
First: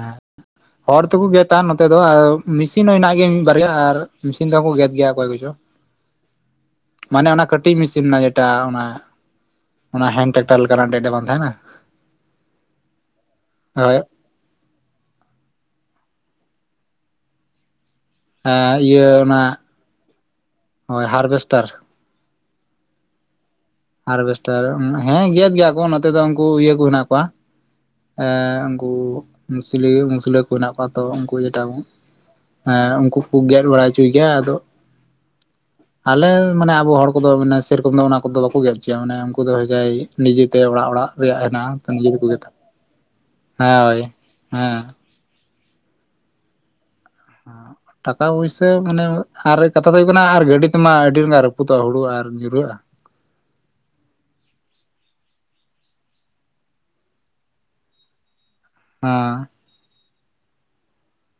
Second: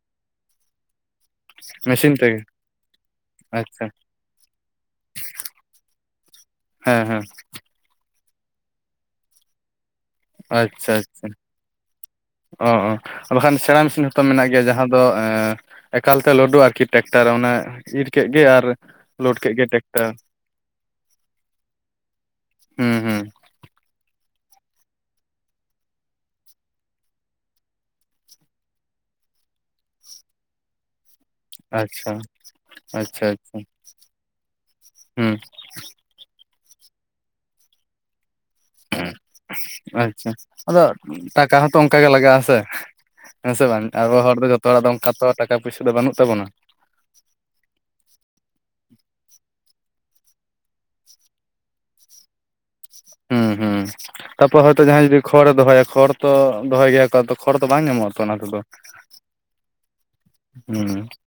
ᱦᱚᱲ ᱛᱚᱠᱚ ᱜᱮᱫ ᱮᱛ ᱱᱚᱛᱮ ᱫᱚ ᱢᱮᱥᱤᱱ ᱟᱨ ᱛᱮᱜᱮ ᱢᱤᱥᱤᱱ ᱦᱚᱸ ᱦᱮᱱᱟᱜ ᱜᱮᱭᱟ ᱢᱤᱫ ᱵᱟᱨᱭᱟ ᱟᱪᱪᱷᱟ ᱟᱨ ᱢᱤᱥᱤᱱ ᱛᱮᱦᱠᱚ ᱜᱮᱫ ᱜᱮᱭᱟ ᱚᱠᱚᱭ ᱠᱚᱪᱚ᱾ ᱦᱮᱸ ᱦᱮᱸ᱾ ᱢᱟᱱᱮ ᱚᱱᱟ ᱠᱟᱹᱴᱤᱡ ᱢᱤᱥᱤᱱ ᱨᱮᱱᱟᱜ ᱡᱮᱴᱟ ᱴᱨᱟᱠᱴᱟᱨ ᱞᱮᱠᱟᱱᱟᱜ ᱟᱪᱷᱟ ᱢᱤᱫᱴᱮᱡ ᱵᱟᱝ ᱟᱪᱷᱟ ᱛᱟᱦᱮᱱᱟ ᱚ ᱵᱟᱠᱷᱟᱱ ᱥᱮᱲᱟ ᱦᱳᱭ ᱢᱤᱥᱤᱱ ᱛᱚ ᱢᱮᱱᱟᱜ ᱜᱮᱭᱟ ᱡᱟᱦᱟᱸ ᱫᱚ ᱮ ᱮᱠᱟᱞᱛᱮ ᱞᱩᱰᱩ ᱟᱨᱠᱤ ᱴᱮᱠᱴᱟᱨ ᱮ ᱚᱱᱮ ᱤᱨ ᱠᱮᱫ ᱜᱮ ᱟᱨ ᱞᱚᱰ ᱠᱮᱫ ᱜᱮ ᱴᱮᱠᱴᱟᱨ ᱦᱚᱭ ᱦᱟᱨᱵᱷᱮᱥᱴᱟᱨ ᱦᱩᱸ ᱦᱩᱸ᱾ ᱦᱟᱨᱵᱷᱮᱥᱴᱟᱨ ᱦᱮᱸ ᱜᱮᱫ ᱜᱮᱭᱟ ᱠᱚ ᱱᱚᱛᱮ ᱫᱚ ᱩᱱᱠᱩ ᱤᱭᱟᱹ ᱠᱚ ᱦᱮᱱᱟᱜ ᱠᱚᱣᱟ ᱮ ᱩᱱᱠᱩ ᱢᱩᱥᱞᱤ ᱢᱩᱥᱞᱟᱹ ᱠᱚ ᱦᱮᱱᱟᱜ ᱠᱚᱣᱟ ᱛᱚ ᱩᱱᱠᱩ ᱟᱪᱪᱷᱟ ᱟᱪᱪᱷᱟ ᱠᱚ ᱟᱪᱪᱷᱟ ᱜᱮᱫ ᱵᱟᱲᱟ ᱦᱚᱪᱚᱭ ᱜᱮᱭᱟ ᱟᱫᱚ ᱦᱩᱸ ᱟᱞᱮ ᱢᱟᱱᱮ ᱟᱵᱚ ᱦᱚᱲ ᱠᱚᱫᱚ ᱢᱟᱱᱮ ᱥᱮᱨᱠᱚᱢ ᱫᱚ ᱚᱱᱟ ᱠᱚᱫᱚ ᱠᱚ ᱜᱮᱫ ᱦᱚᱪᱚᱭᱟ ᱢᱟᱱᱮ ᱩᱱᱠᱩ ᱫᱚ ᱡᱟᱭ ᱟᱪᱪᱷᱟ ᱱᱤᱡᱮᱛᱮ ᱟᱫᱚ ᱚᱲᱟᱜ ᱚᱲᱟᱜ ᱨᱮᱭᱟᱜ ᱴᱟᱠᱟ ᱦᱚᱸᱛᱚ ᱦᱮᱱᱟᱜᱼᱟ ᱚᱱᱠᱟ ᱜᱮ ᱱᱤᱡᱮ ᱛᱮᱠᱚ ᱞᱟᱜᱟᱜᱼᱟ ᱜᱮᱫᱟ ᱥᱮ ᱾ ᱦᱮᱸ ᱥᱮ ᱵᱟᱝ ᱟᱵᱚ ᱦᱚᱲ ᱫᱚ ᱡᱚᱛᱚ ᱦᱚᱲᱟᱜ ᱫᱚ ᱚᱝᱠᱟ ᱛᱚ ᱴᱟᱠᱟ ᱯᱚᱭᱥᱟ ᱫᱚ ᱵᱟᱹᱱᱩᱜ ᱛᱟᱵᱚᱱᱟ ᱾ ᱴᱟᱠᱟ ᱯᱚᱭᱥᱟᱹ ᱢᱟᱱᱮ ᱟᱨ ᱠᱟᱛᱷᱟ ᱫᱚ ᱦᱩᱭᱩᱜ ᱠᱟᱱᱟ ᱟᱨ ᱜᱟᱹᱰᱤ ᱛᱮᱢᱟ ᱟᱹᱰᱤ ᱨᱟᱹᱯᱩᱫ ᱛᱚ ᱦᱩᱲᱩ ᱟᱨ ᱧᱩᱨᱦᱟᱹᱜᱼᱟ ᱾ ᱦᱮᱸ ᱦᱩᱸ ᱛᱟᱯᱚᱨ ᱦᱚᱭᱛᱳ ᱡᱟᱦᱟᱸᱭ ᱡᱩᱫᱤ ᱠᱷᱚᱲᱮ ᱫᱚᱦᱚᱭᱟ ᱠᱷᱚᱲ ᱛᱚ ᱫᱚᱦᱚᱭ ᱜᱮᱭᱟ ᱠᱚ ᱠᱷᱚᱲ ᱫᱚ ᱵᱟᱝ ᱧᱟᱢᱚᱜᱼᱟᱛᱚ ᱚᱱᱟ ᱛᱮᱫᱚ ᱾ ᱦᱟᱸᱻ ᱦᱩᱸ